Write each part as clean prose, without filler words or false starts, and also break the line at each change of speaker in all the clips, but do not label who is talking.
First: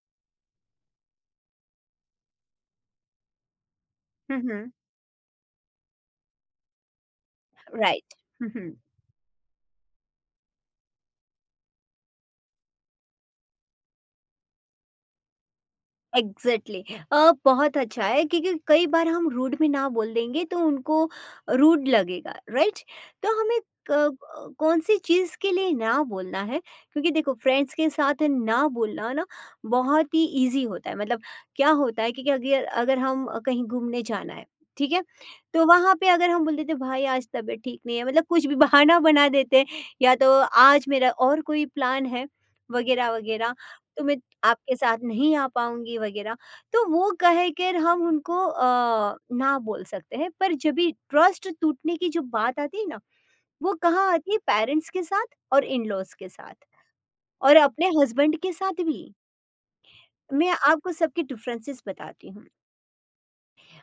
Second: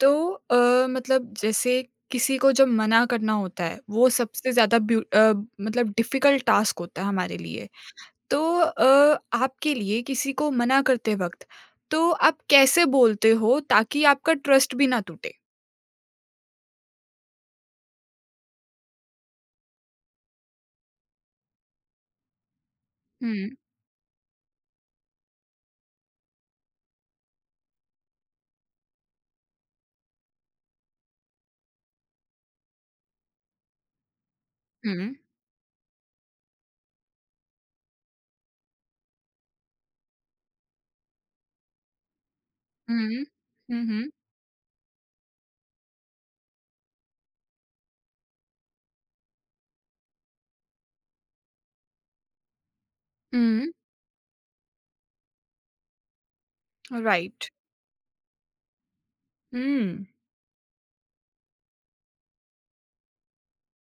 तो मतलब जैसे किसी को जब मना करना होता है वो
Uh
सबसे
huh.
ज़्यादा मतलब डिफ़िकल्ट टास्क होता है हमारे लिए।
Right.
तो
Uh huh.
आपके लिए किसी को मना करते वक़्त तो आप कैसे बोलते हो ताकि आपका ट्रस्ट भी ना टूटे?
एग्जैक्टली। बहुत अच्छा है क्योंकि कई बार हम रूड में ना बोल देंगे तो उनको रूड लगेगा, राइट। तो
हुँ,
हमें कौन सी चीज़ के लिए ना बोलना है, क्योंकि देखो फ्रेंड्स के साथ ना बोलना ना बहुत ही इजी होता है, मतलब क्या होता है क्योंकि अगर अगर हम कहीं घूमने जाना है ठीक है,
हुँ,
तो वहाँ पे अगर हम बोल देते भाई आज तबीयत ठीक नहीं है, मतलब कुछ भी बहाना बना देते, या तो आज मेरा और कोई प्लान है वगैरह
हुँ,
वगैरह,
हुँ,
तो
हुँ,
मैं आपके साथ नहीं आ पाऊँगी वगैरह, तो वो कह कर हम उनको ना बोल सकते हैं। पर जब भी ट्रस्ट टूटने की जो बात आती है ना,
हुँ,
वो कहाँ आती है, पेरेंट्स के साथ और इन-लॉज़ के साथ
राइट।
और अपने हस्बैंड के साथ भी।
हुँ,
मैं आपको सबके डिफरेंसेस बताती हूँ।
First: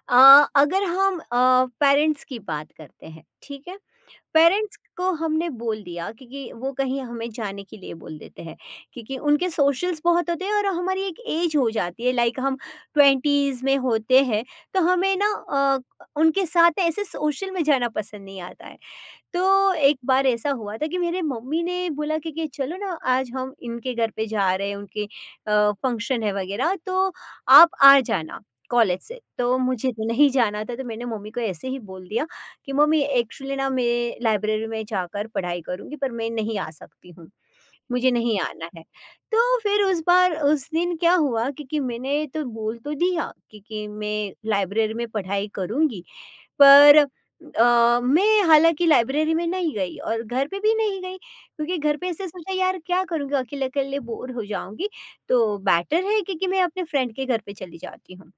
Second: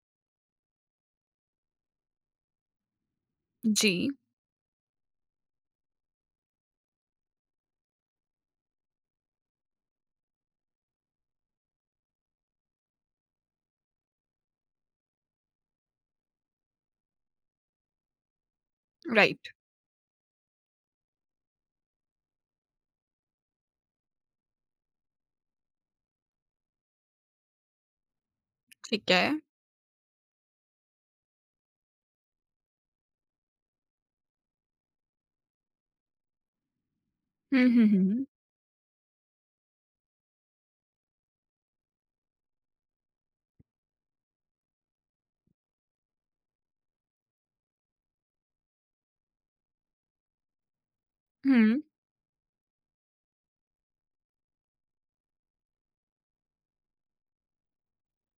अगर हम पेरेंट्स की बात करते हैं, ठीक है?
जी,
पेरेंट्स को हमने बोल दिया क्योंकि वो कहीं हमें जाने के लिए बोल देते हैं, क्योंकि उनके सोशल्स बहुत होते हैं और हमारी एक एज हो जाती है, लाइक हम ट्वेंटीज़ में होते हैं, तो हमें ना अ, उनके साथ ऐसे सोशल में जाना पसंद नहीं आता है।
राइट,
तो एक बार ऐसा हुआ था कि मेरे मम्मी ने बोला कि चलो ना आज हम इनके घर पे जा रहे हैं, उनके फंक्शन है वगैरह, तो आप आ जाना कॉलेज
ठीक
से।
है।
तो मुझे तो नहीं जाना था तो मैंने मम्मी को ऐसे ही बोल दिया कि मम्मी एक्चुअली ना मैं लाइब्रेरी में जाकर पढ़ाई करूंगी पर मैं नहीं आ सकती हूँ,
हुँ, हुँ,
मुझे
हुँ,
नहीं आना है। तो फिर उस बार उस दिन क्या हुआ, क्योंकि मैंने तो बोल तो दिया क्योंकि मैं लाइब्रेरी में पढ़ाई करूंगी, पर मैं हालाँकि लाइब्रेरी में नहीं गई और घर पे भी नहीं गई, क्योंकि
हुँ,
घर पे ऐसे सोचा यार क्या करूँगी अकेले-अकेले बोर हो जाऊँगी, तो बेटर है कि मैं अपने फ्रेंड के घर पे चली जाती हूँ।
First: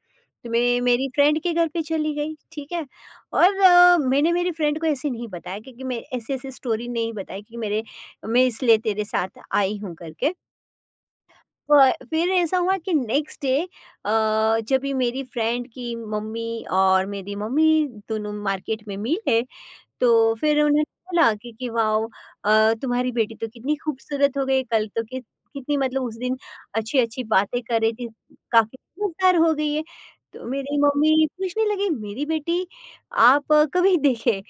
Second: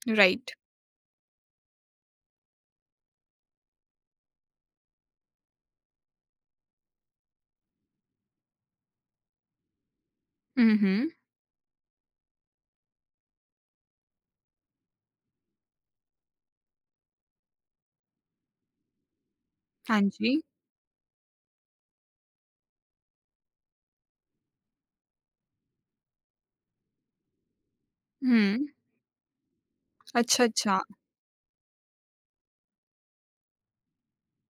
तो
राइट।
मैं मेरी फ्रेंड के घर पे चली गई, ठीक है? और मैंने मेरी फ्रेंड को ऐसे नहीं बताया, क्योंकि मैं ऐसी-ऐसी स्टोरी नहीं बताई कि मेरे मैं इसलिए तेरे साथ आई हूँ करके।
हुँ, हुँ,
फ फिर ऐसा हुआ कि नेक्स्ट डे अ, जब भी मेरी फ्रेंड की मम्मी और मेरी मम्मी दोनों मार्केट में मिले,
हाँ
तो
जी।
फिर उन्हें बोला कि वाओ! तुम्हारी बेटी तो कितनी खूबसूरत हो गई, कल तो कितनी, मतलब उस दिन अच्छी-अच्छी बातें कर रही थी,
हुँ,
काफ़ी समझदार हो गई है।
अच्छा,
तो मेरी
अच्छा।
मम्मी पूछने लगी, "मेरी बेटी आप कभी देखे?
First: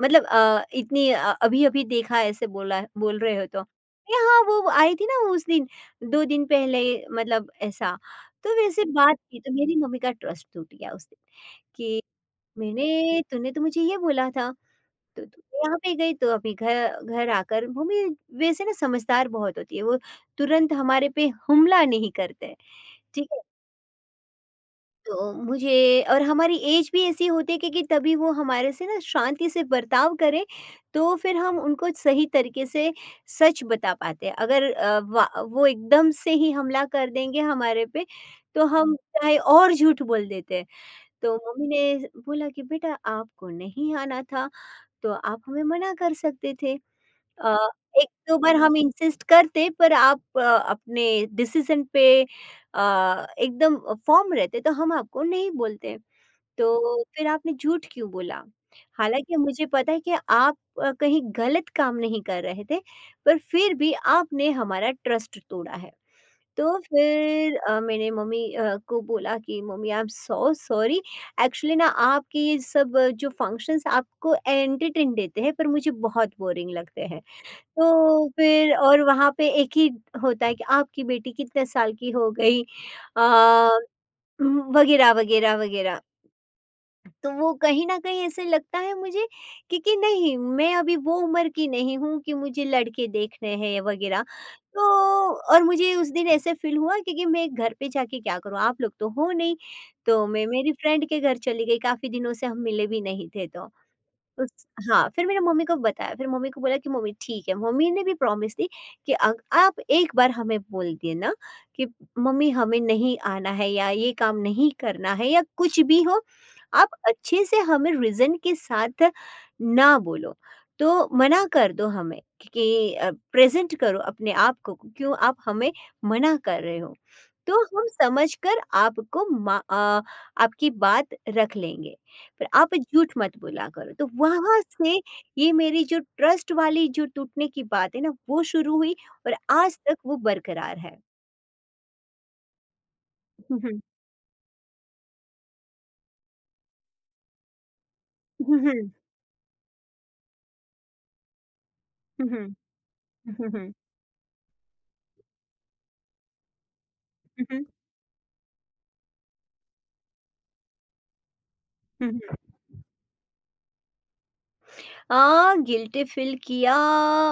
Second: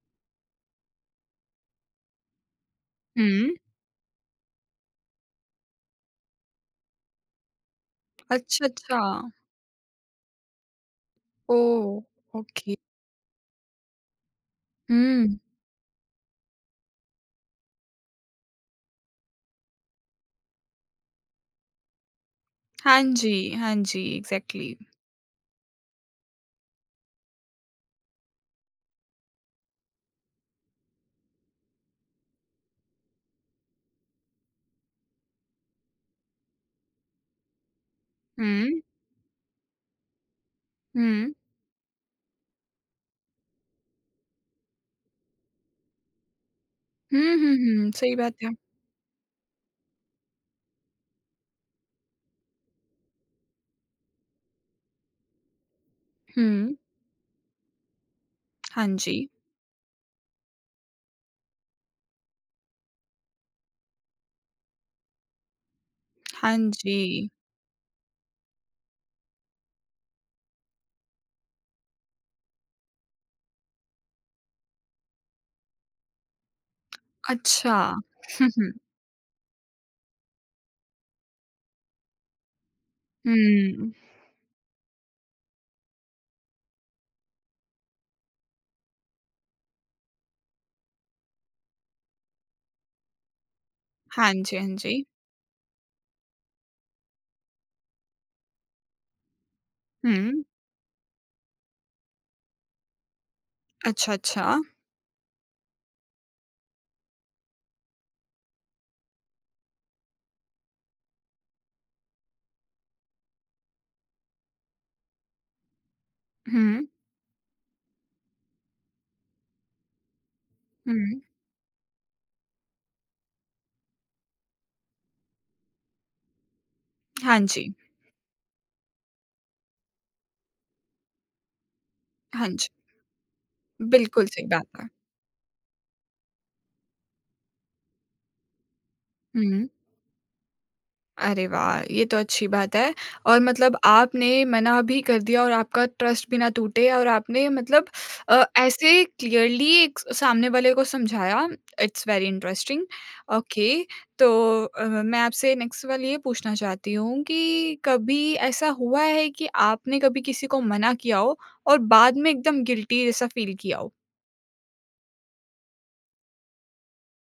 मतलब इतनी अभी-अभी देखा ऐसे बोला बोल रहे हो
हुँ,
तो।" अरे हाँ, वो आई थी ना उस दिन, 2 दिन पहले, मतलब ऐसा। तो
अच्छा,
वैसे
अच्छा।
बात की तो मेरी मम्मी का ट्रस्ट टूट गया उस दिन
ओह!
कि
ओके।
मैंने तूने तो मुझे ये बोला था। तो
हुँ।
तो यहाँ पे गई तो अपने घर घर आकर मम्मी वैसे ना समझदार बहुत होती है, वो तुरंत हमारे पे हमला नहीं करते हैं,
हाँ
ठीक है?
जी, हाँ जी, एग्ज़ैक्टली।
तो मुझे और हमारी ऐज भी ऐसी होती है क्योंकि तभी वो हमारे से ना शांति से बर्ताव करें, तो फिर हम उनको सही तरीके से सच बता पाते हैं। अगर अ, वा वो एकदम से ही हमला कर देंगे हमारे पे, तो
हुँ,
हम चाहे और झूठ बोल देते हैं।
हुँ।
तो मम्मी ने बोला कि बेटा आपको नहीं आना था, तो आप हमें मना कर सकते थे।
हुँ,
अ,
हुँ, हुँ,
एक
सही बात
दो
है।
बार हम इंसिस्ट करते पर आप अपने डिसीज़न पे एकदम फ़र्म रहते तो हम आपको नहीं बोलते। तो
हुँ,
फिर आपने झूठ क्यों बोला?
हाँ जी,
हालाँकि मुझे पता है कि आप कहीं गलत काम नहीं कर रहे थे, पर फिर भी आपने हमारा ट्रस्ट तोड़ा है।
हाँ
तो
जी।
फिर मैंने मम्मी को बोला कि मम्मी I am so sorry, actually ना आपके ये सब जो फ़ंक्शंस आपको एंटरटेन देते हैं पर मुझे बहुत बोरिंग लगते हैं।
अच्छा।
तो
हुँ,
फिर और वहाँ पे एक ही होता है कि आपकी बेटी कितने साल की हो गई अ,
हुँ, हुँ।
वगैरह, वगैरह, वगैरह। तो वो कहीं न कहीं ऐसे लगता है मुझे कि नहीं, मैं अभी वो उम्र की नहीं हूँ कि मुझे लड़के देखने हैं वगैरह।
हाँ जी, हाँ
तो
जी।
और मुझे उस दिन ऐसे फ़ील हुआ, क्योंकि मैं घर पे जाके क्या करूँ? आप लोग तो हो नहीं। तो
हुँ,
मैं मेरी फ्रेंड के घर चली गई, काफ़ी दिनों से हम मिले भी नहीं थे तो।
अच्छा,
उस
अच्छा।
हाँ, फिर मैंने मम्मी को बताया, फिर मम्मी को बोला कि मम्मी ठीक है। मम्मी ने भी प्रॉमिस दी कि अग आप एक बार हमें बोल देना कि मम्मी हमें नहीं आना है या ये काम नहीं करना है या कुछ भी हो,
हुँ,
आप अच्छे से हमें रीज़न के साथ ना बोलो। तो
हुँ।
मना कर दो हमें कि प्रेज़ेंट करो अपने आप को, क्यों आप हमें मना कर रहे हो?
हाँ
तो
जी,
हम समझकर आपको आपकी बात रख लेंगे। पर
हाँ जी।
आप झूठ मत बोला करो। तो
बिल्कुल सही
वहाँ
बात है।
से ये मेरी जो ट्रस्ट वाली जो टूटने की बात है ना वो शुरू हुई और
हुँ।
आज तक वो बरकरार है।
अरे वाह! ये तो अच्छी बात है और
हुँ,
मतलब
हुँ।
आपने मना भी कर दिया और आपका ट्रस्ट भी ना टूटे और आपने मतलब
हुँ, हुँ।
ऐसे क्लियरली एक सामने वाले को समझाया। इट्स वेरी
हुँ, हुँ।
इंटरेस्टिंग।
हुँ,
ओके,
हुँ।
तो मैं आपसे नेक्स्ट सवाल ये पूछना चाहती हूँ
हुँ, हुँ।
कि कभी ऐसा हुआ है कि आपने कभी किसी को मना किया हो और
हुँ,
बाद में
हुँ।
एकदम गिल्टी जैसा फ़ील किया हो?
गिल्टी फ़ील किया,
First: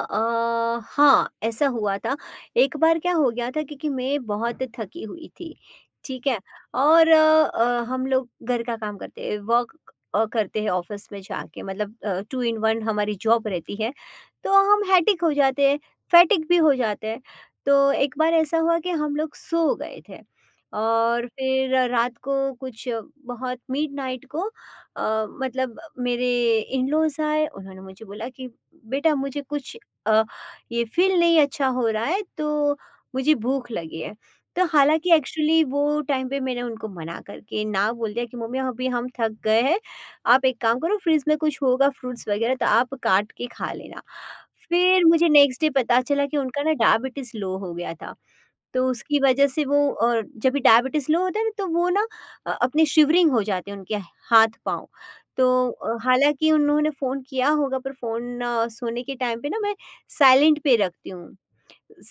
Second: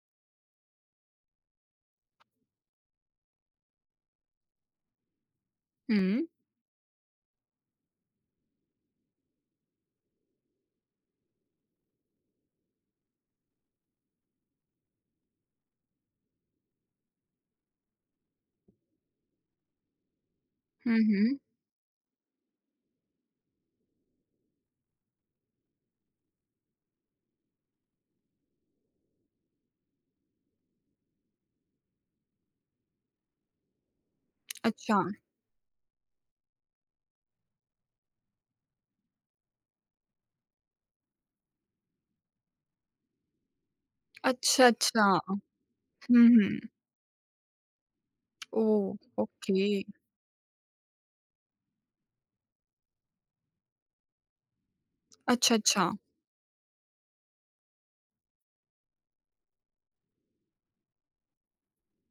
हाँ, ऐसा हुआ था। एक बार क्या हो गया था क्योंकि मैं बहुत थकी हुई थी,
हुँ।
ठीक है? और हम लोग घर का काम करते हैं, वर्क करते हैं ऑफ़िस में जाके, मतलब टू इन वन हमारी जॉब रहती है, तो हम हेडेक हो जाते हैं, फैटिग भी हो जाते हैं। तो एक बार ऐसा हुआ कि हम लोग सो गए थे
हुँ,
और
हुँ।
फिर रात को कुछ बहुत मिडनाइट को मतलब मेरे इन-लॉज़ आए, उन्होंने मुझे बोला कि बेटा मुझे कुछ अ, ये फ़ील नहीं अच्छा हो रहा है, तो मुझे भूख लगी है। तो
अच्छा।
हालाँकि एक्चुअली वो टाइम पे मैंने उनको मना करके ना बोल दिया कि मम्मी अभी हम थक गए हैं, आप एक काम करो फ्रिज में कुछ होगा फ्रूट्स वगैरह तो आप काट के खा लेना।
अच्छा,
फिर
अच्छा।
मुझे नेक्स्ट डे पता चला
हुँ,
कि उनका ना
हुँ।
डायबिटीज़ लो हो गया था। तो
ओह!
उसकी वजह से
ओके।
वो। और जब भी डायबिटीज़ लो होता है ना तो वो ना अपनी शिवरिंग हो जाती है उनके हाथ-पाँव। तो
अच्छा, अच्छा।
हालाँकि उन्होंने फ़ोन किया होगा पर फ़ोन सोने के टाइम पे ना मैं साइलेंट पे रखती हूँ,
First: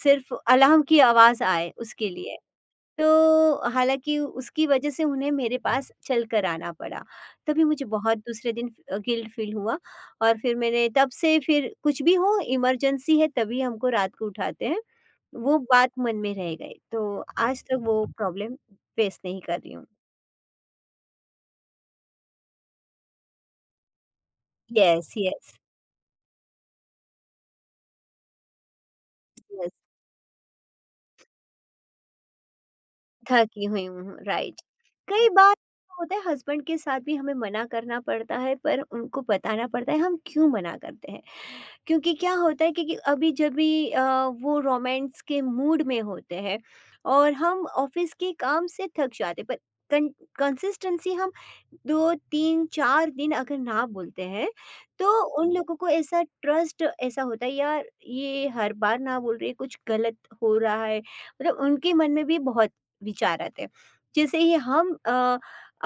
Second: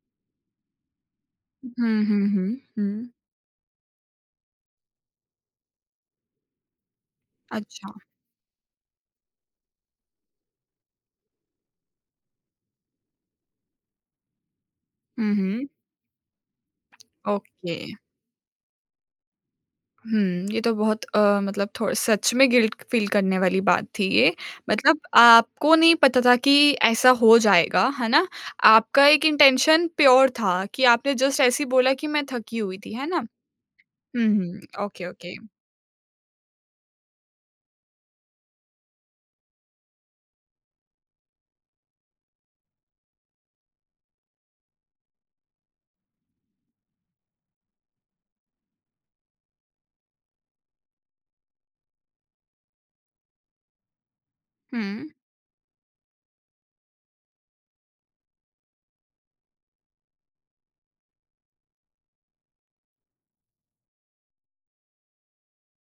सिर्फ़ अलार्म की आवाज़ आए
हुँ,
उसके
हुँ,
लिए।
हुँ, हुँ।
तो हालाँकि उसकी वज़ह से उन्हें मेरे पास चल कर आना पड़ा, तभी मुझे
अच्छा।
बहुत दूसरे दिन गिल्ट फ़ील हुआ और फिर मैंने तब से फिर कुछ भी हो इमरजेंसी है तभी हमको रात को उठाते हैं,
हुँ,
वो
हुँ,
बात मन में रह गई। तो आज
ओके।
तक वो प्रॉब्लम फ़ेस नहीं कर रही हूँ।
हुँ, ये तो बहुत मतलब थो सच में गिल्ट फ़ील करने वाली बात थी ये। मतलब
येस, येस,
आपको नहीं पता था कि ऐसा हो जाएगा, है ना? आपका एक
येस।
इंटेंशन प्योर था कि आपने जस्ट ऐसे ही बोला कि मैं थकी हुई थी, है ना?
थकी हुई हूँ,
हुँ, हुँ,
राइट।
ओके,
कई
ओके।
बार ऐसा होता है हस्बैंड के साथ भी हमें मना करना पड़ता है, पर उनको बताना पड़ता है हम क्यों मना करते हैं। क्योंकि क्या होता है क्योंकि अभी जब भी वो रोमांस के मूड में होते हैं और हम ऑफिस के काम से थक जाते हैं, पर कंसिस्टेंसी हम दो तीन चार दिन अगर ना बोलते हैं, तो
हुँ,
उन लोगों को ऐसा ट्रस्ट ऐसा होता है यार ये हर बार ना बोल रही है, कुछ गलत हो रहा है, मतलब उनके मन में भी बहुत विचार आते हैं। जैसे ही हम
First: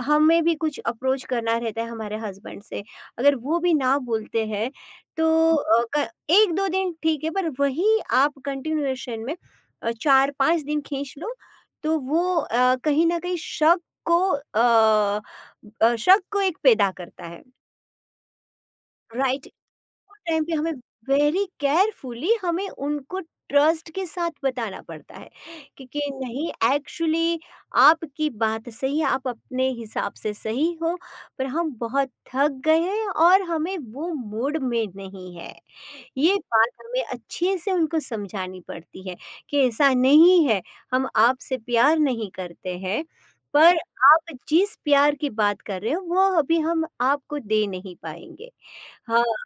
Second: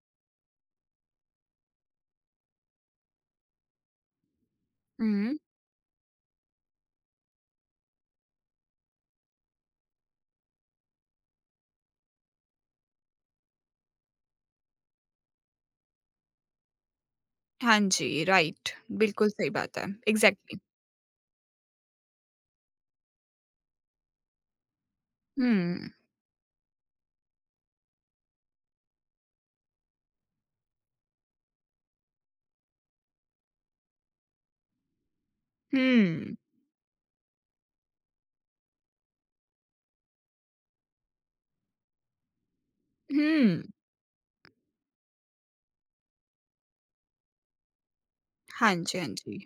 हमें भी कुछ अप्रोच करना रहता है हमारे हस्बैंड से, अगर वो भी ना बोलते हैं, तो
हुँ।
अ, क 1-2 दिन ठीक है, पर वही आप कंटिन्यूएशन में 4-5 दिन खींच लो, तो वो कहीं न कहीं को अ शक को एक पैदा करता है,
हाँ जी, राइट। बिल्कुल
राइट?
सही बात है,
उस टाइम पे
एग्ज़ैक्टली।
हमें वेरी केयरफुली हमें उनको ट्रस्ट के साथ बताना पड़ता है,
हुँ,
क्योंकि नहीं एक्चुअली आपकी बात सही है, आप अपने हिसाब से सही हो, पर हम बहुत थक गए हैं और हमें वो मूड में नहीं है। ये
हुँ,
बात हमें अच्छे से उनको समझानी पड़ती है कि ऐसा नहीं है, हम आपसे प्यार नहीं करते हैं,
हुँ।
पर आप जिस प्यार की बात कर रहे हो वो अभी हम आपको दे नहीं पाएँगे।
हाँ जी, हाँ
हाँ,
जी।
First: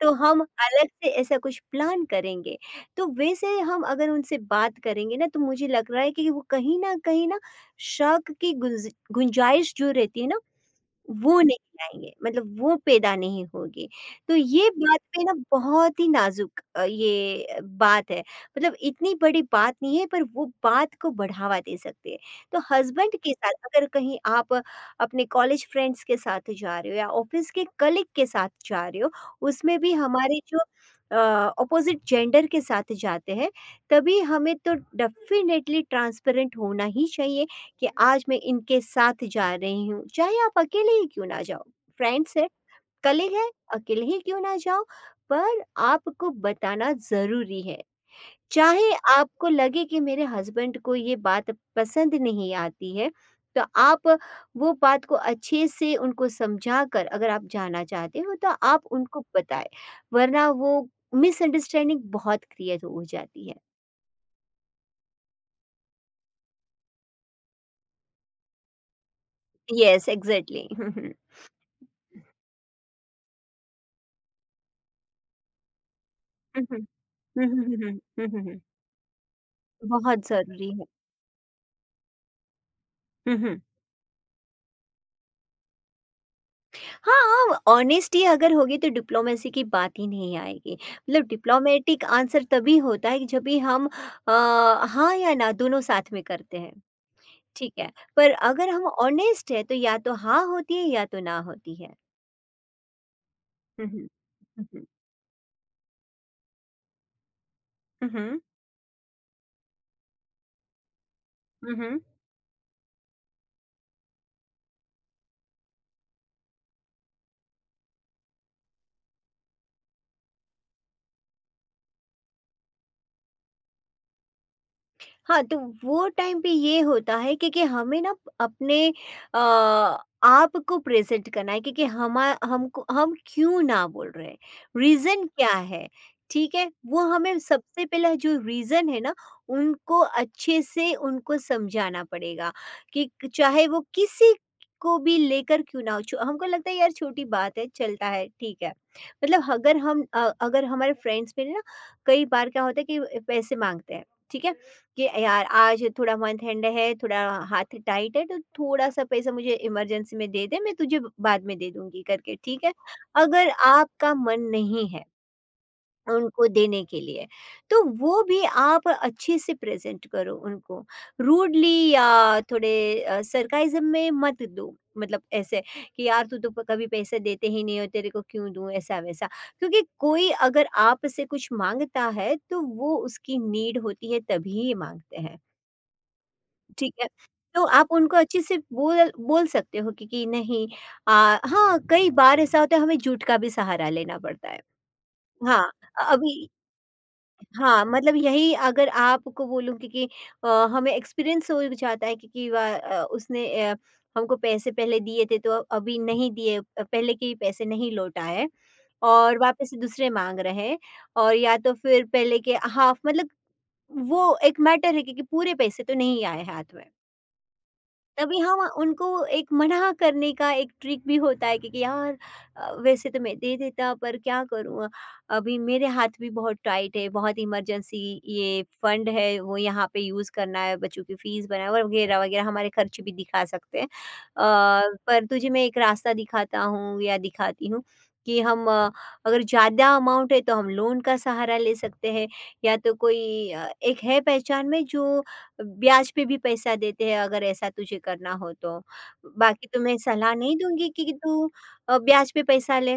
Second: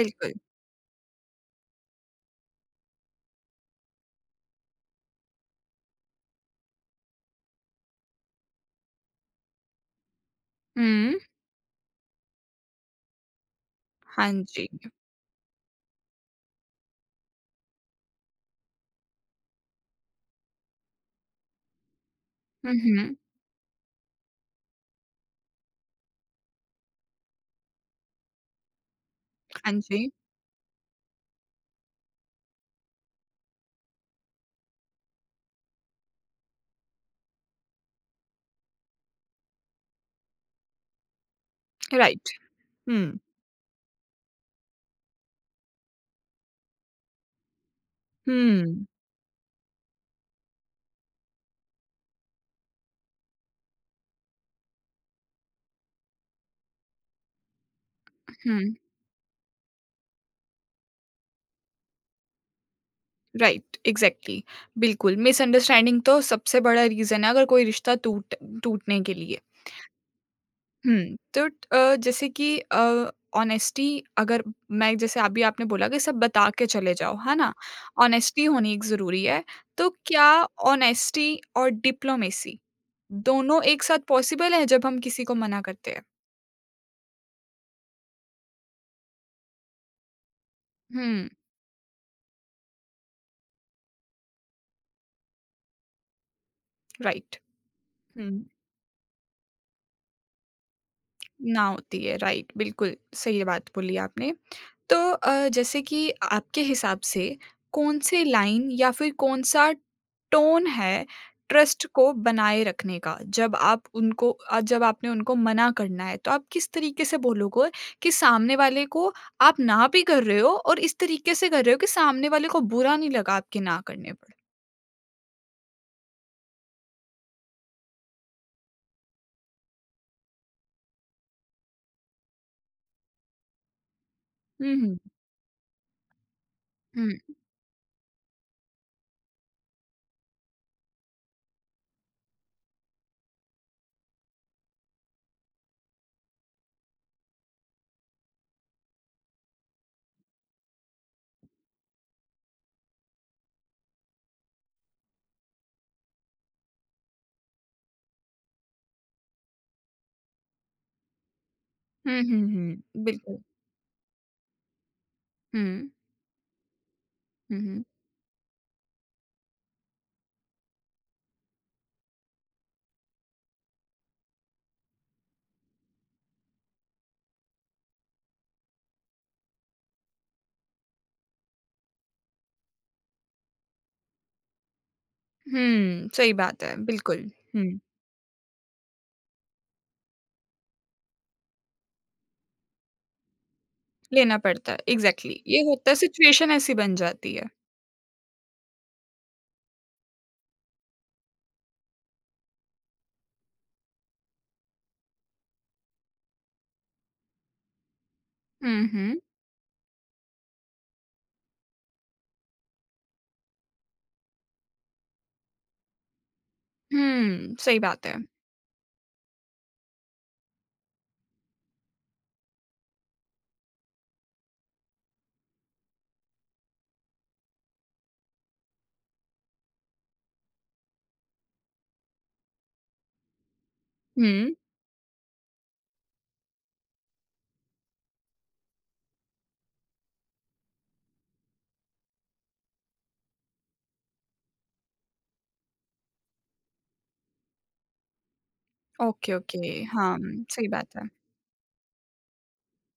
तो हम अलग से ऐसा कुछ प्लान करेंगे। तो वैसे हम अगर उनसे बात करेंगे ना तो मुझे लग रहा है कि वो कहीं न कहीं ना शक की गुंजाइश जो रहती है ना
हुँ,
वो नहीं लाएँगे, मतलब वो पैदा नहीं होगी।
हाँ
तो
जी।
ये बात पे ना बहुत ही नाज़ुक ये बात है। मतलब इतनी बड़ी बात नहीं है पर वो बात को बढ़ावा दे सकती है। तो
हुँ,
हस्बैंड
हुँ।
के साथ अगर कहीं आप अपने कॉलेज फ्रेंड्स के साथ जा रहे हो या ऑफ़िस के कलीग के साथ जा रहे हो,
हाँ
उसमें भी
जी,
हमारे जो अ, अपोज़िट जेंडर के साथ जाते हैं, तभी हमें तो डेफ़िनेटली ट्रांसपेरेंट होना ही चाहिए कि आज मैं इनके साथ जा रही हूँ, चाहे आप अकेले ही क्यों ना जाओ।
राइट।
फ्रेंड्स है,
हुँ,
कलीग है, अकेले ही क्यों ना जाओ, पर आपको बताना ज़रूरी है।
हुँ,
चाहे आपको लगे कि मेरे हस्बैंड को ये बात पसंद नहीं आती है, तो आप वो बात को अच्छे से उनको समझाकर अगर आप जाना चाहते हो तो
हुँ,
आप उनको बताएँ, वरना वो मिसअंडरस्टैंडिंग बहुत क्रिएट हो जाती है।
राइट, एग्ज़ैक्टली, बिल्कुल, मिसअंडरस्टैंडिंग तो सबसे बड़ा रीज़न है अगर कोई रिश्ता टूटने के लिए।
Yes, exactly. हुँ, हुँ।
हुँ, तो जैसे कि ऑनेस्टी अगर मैं जैसे अभी आपने बोला कि सब बता
हुँ,
के
हुँ।
चले जाओ, है
हुँ,
ना?
हुँ, हुँ, हुँ। हुँ, हुँ,
ऑनेस्टी
हुँ।
होनी एक ज़रूरी है, तो
बहुत
क्या
ज़रूरी है।
ऑनेस्टी और डिप्लोमेसी
हुँ, हुँ।
दोनों एक साथ पॉसिबल है जब हम किसी को मना करते हैं?
हाँ, ऑनेस्टी अगर होगी तो डिप्लोमेसी की बात ही नहीं आएगी। मतलब
हुँ,
डिप्लोमेटिक आंसर तभी होता है कि जब भी हम अ, हाँ या ना दोनों साथ में करते हैं,
राइट,
ठीक है। पर
हुँ,
अगर हम ऑनेस्ट हैं तो या तो हाँ होती है या तो ना
ना
होती है।
होती है, राइट, बिल्कुल सही बात
हुँ,
बोली
हुँ।
आपने।
हुँ, हुँ।
तो जैसे कि आपके हिसाब से
हुँ,
कौन-सी
हुँ।
लाइन या फिर कौन-सा टोन है
हुँ,
ट्रस्ट
हुँ।
को बनाए रखने का? जब आप उनको जब आपने उनको मना करना है, तो आप किस तरीके से बोलोगे कि सामने वाले को आप ना भी कर रहे हो और इस तरीके से कर रहे हो कि सामने वाले को बुरा नहीं लगा आपके ना करने पर?
हाँ, तो वो टाइम पे ये होता है क्योंकि हमें ना अपने अ, आप को प्रेज़ेंट करना है क्योंकि हमा हमको हम क्यों ना बोल रहे हैं,
हुँ, हुँ।
रीज़न क्या है, ठीक है? वो
हुँ।
हमें सबसे पहला जो रीज़न है ना, उनको अच्छे से उनको समझाना पड़ेगा कि चाहे वो किसी को भी लेकर क्यों ना हो, छो हमको लगता है यार छोटी बात है, चलता है, ठीक है। मतलब अगर हम अगर हमारे फ्रेंड्स में ना कई बार क्या होता है कि पैसे माँगते हैं, ठीक है? कि यार आज थोड़ा मंथ एंड है थोड़ा हाथ टाइट है तो थोड़ा सा पैसा मुझे इमरजेंसी में दे दे मैं तुझे बाद में दे दूंगी
हुँ,
करके
हुँ,
ठीक है।
हुँ। बिल्कुल।
अगर आपका मन नहीं है
हुँ।
उनको देने के लिए
हुँ,
तो
हुँ।
वो भी आप अच्छे से प्रेजेंट करो उनको रूडली या थोड़े सरकाइजम में मत दो मतलब ऐसे कि यार कभी पैसे देते ही नहीं हो तेरे को क्यों दूं ऐसा वैसा। क्योंकि कोई अगर आपसे कुछ मांगता है तो वो उसकी नीड होती है तभी मांगते हैं,
हुँ, सही बात है,
ठीक है।
बिल्कुल।
तो
हुँ,
आप उनको अच्छे से बोल बोल सकते हो कि नहीं। अ, हाँ, कई बार ऐसा होता है हमें झूठ का भी सहारा लेना
लेना
पड़ता है।
पड़ता है। एग्ज़ैक्टली ये
हाँ,
होता है,
अभी
सिचुएशन ऐसी बन जाती है।
हाँ, मतलब यही अगर आपको बोलूँ कि हमें एक्सपीरियंस हो जाता है कि उसने हमको पैसे पहले दिए थे तो अभी नहीं दिए, पहले के ही पैसे नहीं लौटा है
हुँ, हुँ।
और वापस से दूसरे माँग रहे हैं और या तो फिर पहले के हाफ़ मतलब वो एक मैटर है कि पूरे पैसे तो नहीं आए हाथ में।
हुँ, सही बात है।
तभी हम उनको एक मना करने का एक ट्रिक भी होता है कि, यार वैसे तो मैं दे देता पर क्या करूँ? अभी मेरे हाथ भी बहुत टाइट है, बहुत इमरजेंसी ये फंड है वो यहाँ पे यूज़ करना है, बच्चों की फीस भरना है वगैरह, वगैरह हमारे खर्च भी दिखा सकते हैं।
हुँ,
पर तुझे मैं एक रास्ता दिखाता हूँ या दिखाती हूँ कि हम अगर ज़्यादा अमाउंट है तो हम लोन का सहारा ले सकते हैं या तो कोई एक है पहचान में जो ब्याज पे भी पैसा देते हैं अगर ऐसा तुझे करना हो तो।
Okay, okay.
बाकी तो मैं
हाँ,
सलाह नहीं
सही
दूँगी
बात है।
कि तू ब्याज पे पैसा ले,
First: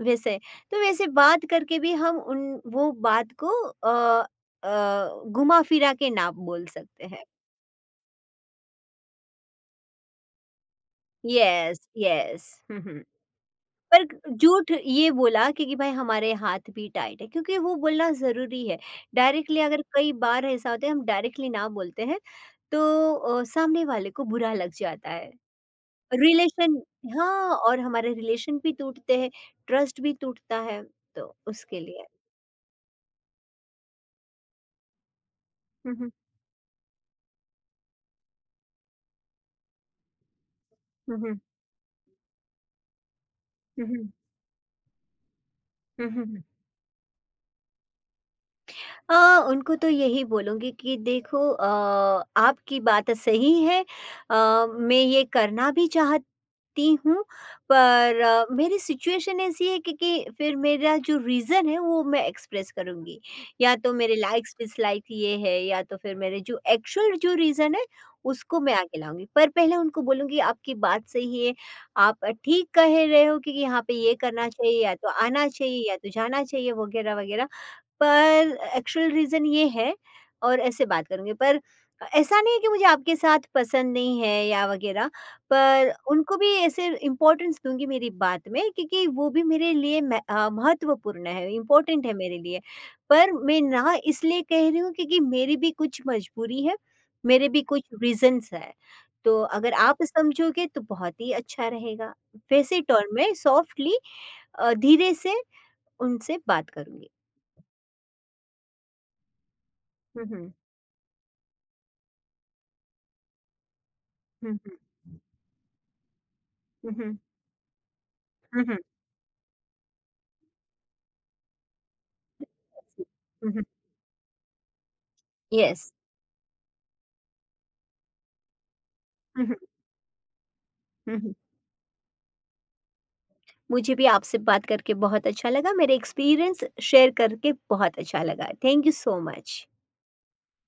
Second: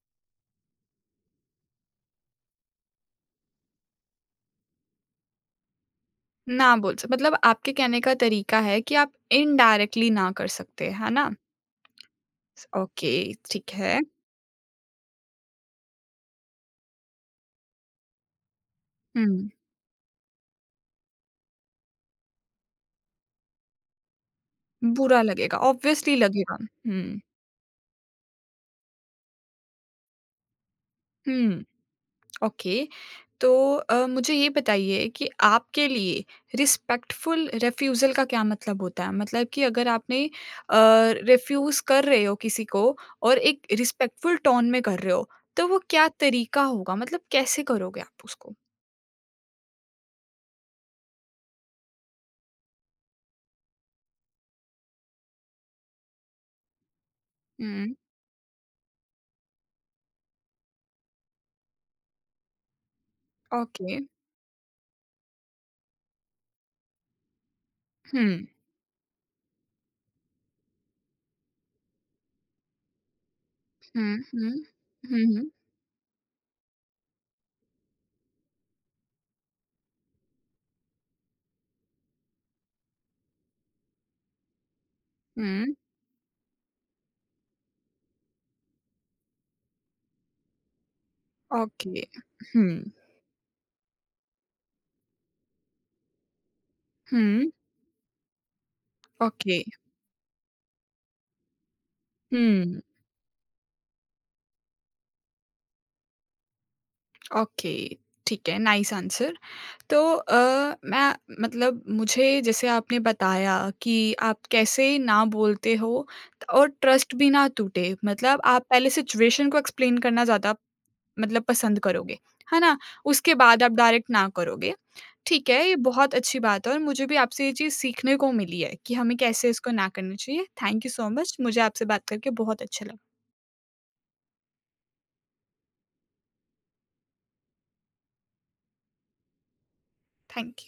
वैसे। तो वैसे बात करके भी हम उन वो बात को घुमा-फिरा के ना बोल
ना बोल स
सकते हैं।
मतलब आपके कहने का तरीका है कि आप इनडायरेक्टली ना कर सकते, है ना?
Yes, yes.
स
हुँ, हुँ।
ओके, ठीक है।
पर झूठ ये बोला कि भाई हमारे हाथ भी टाइट है क्योंकि वो बोलना ज़रूरी है।
हुँ,
डायरेक्टली अगर कई बार ऐसा होता है हम डायरेक्टली ना बोलते हैं तो सामने वाले को बुरा लग जाता
बुरा
है।
लगेगा, ऑब्वियसली लगेगा।
रिलेशन
हुँ,
हाँ और हमारे रिलेशन भी टूटते हैं, ट्रस्ट भी टूटता है, तो
हुँ।
उसके लिए।
ओके, तो मुझे ये बताइए कि आपके
हुँ, हुँ,
लिए रिस्पेक्टफुल रिफ्यूज़ल का क्या मतलब होता है? मतलब कि अगर आपने अ,
हुँ, हुँ,
रिफ्यूज़ कर रहे हो किसी को और एक
हुँ, हुँ,
रिस्पेक्टफुल टोन में कर रहे हो, तो वो क्या
हुँ, हुँ, हुँ।
तरीका होगा? मतलब कैसे करोगे आप उसको?
अ, उनको तो यही बोलूँगी कि देखो, आपकी बात सही है, मैं ये करना भी चाहती सकती हूँ,
हुँ,
पर मेरी सिचुएशन ऐसी है कि फिर मेरा जो रीज़न है वो मैं एक्सप्रेस करूँगी। या तो
ओके।
मेरे लाइक्स-डिसलाइक ये है या तो फिर मेरे जो एक्चुअल जो रीज़न है
हुँ,
उसको मैं आगे लाऊँगी। पर पहले उनको बोलूँगी आपकी बात सही है, आप ठीक कह रहे हो कि यहाँ पे ये
हुँ,
करना
हुँ।
चाहिए या तो
हुँ,
आना
हुँ,
चाहिए या तो जाना चाहिए वग़ैरह-वग़ैरह। पर एक्चुअल रीज़न ये है और ऐसे बात करूँगी पर ऐसा नहीं है कि मुझे आपके साथ पसंद नहीं है या वग़ैरह,
हुँ,
पर उनको भी ऐसे इम्पोर्टेंस दूँगी मेरी बात में क्योंकि वो भी मेरे लिए महत्वपूर्ण है,
ओके।
इम्पोर्टेंट है मेरे लिए।
हुँ,
पर मैं ना इसलिए कह रही हूँ क्योंकि मेरी भी कुछ मजबूरी है, मेरे
हुँ,
भी कुछ रीज़न्स हैं। तो
ओके।
अगर आप समझोगे तो बहुत ही अच्छा रहेगा। वैसे
हुँ,
टोन में सॉफ्टली धीरे से उनसे बात करूँगी।
ओके। ठीक है, नाइस आंसर। तो
हुँ, हुँ।
मैं मतलब मुझे जैसे आपने बताया कि आप
हुँ।
कैसे ना बोलते हो और
हुँ,
ट्रस्ट
हुँ,
भी ना टूटे, मतलब आप
हुँ,
पहले सिचुएशन को एक्सप्लेन करना ज़्यादा मतलब पसंद करोगे, है ना? उसके
हुँ,
बाद
हुँ,
आप डायरेक्ट ना करोगे। ठीक है, ये
यस।
बहुत अच्छी बात है और मुझे भी आपसे ये चीज़ सीखने को मिली है कि हमें
हुँ,
कैसे
हुँ,
इसको ना करना चाहिए। थैंक यू सो
हुँ, हुँ।
मच, मुझे आपसे बात करके बहुत अच्छा लगा।
मुझे भी आपसे बात करके बहुत अच्छा लगा। मेरे एक्सपीरियंस शेयर करके बहुत अच्छा लगा। Thank you so much.
Thank you.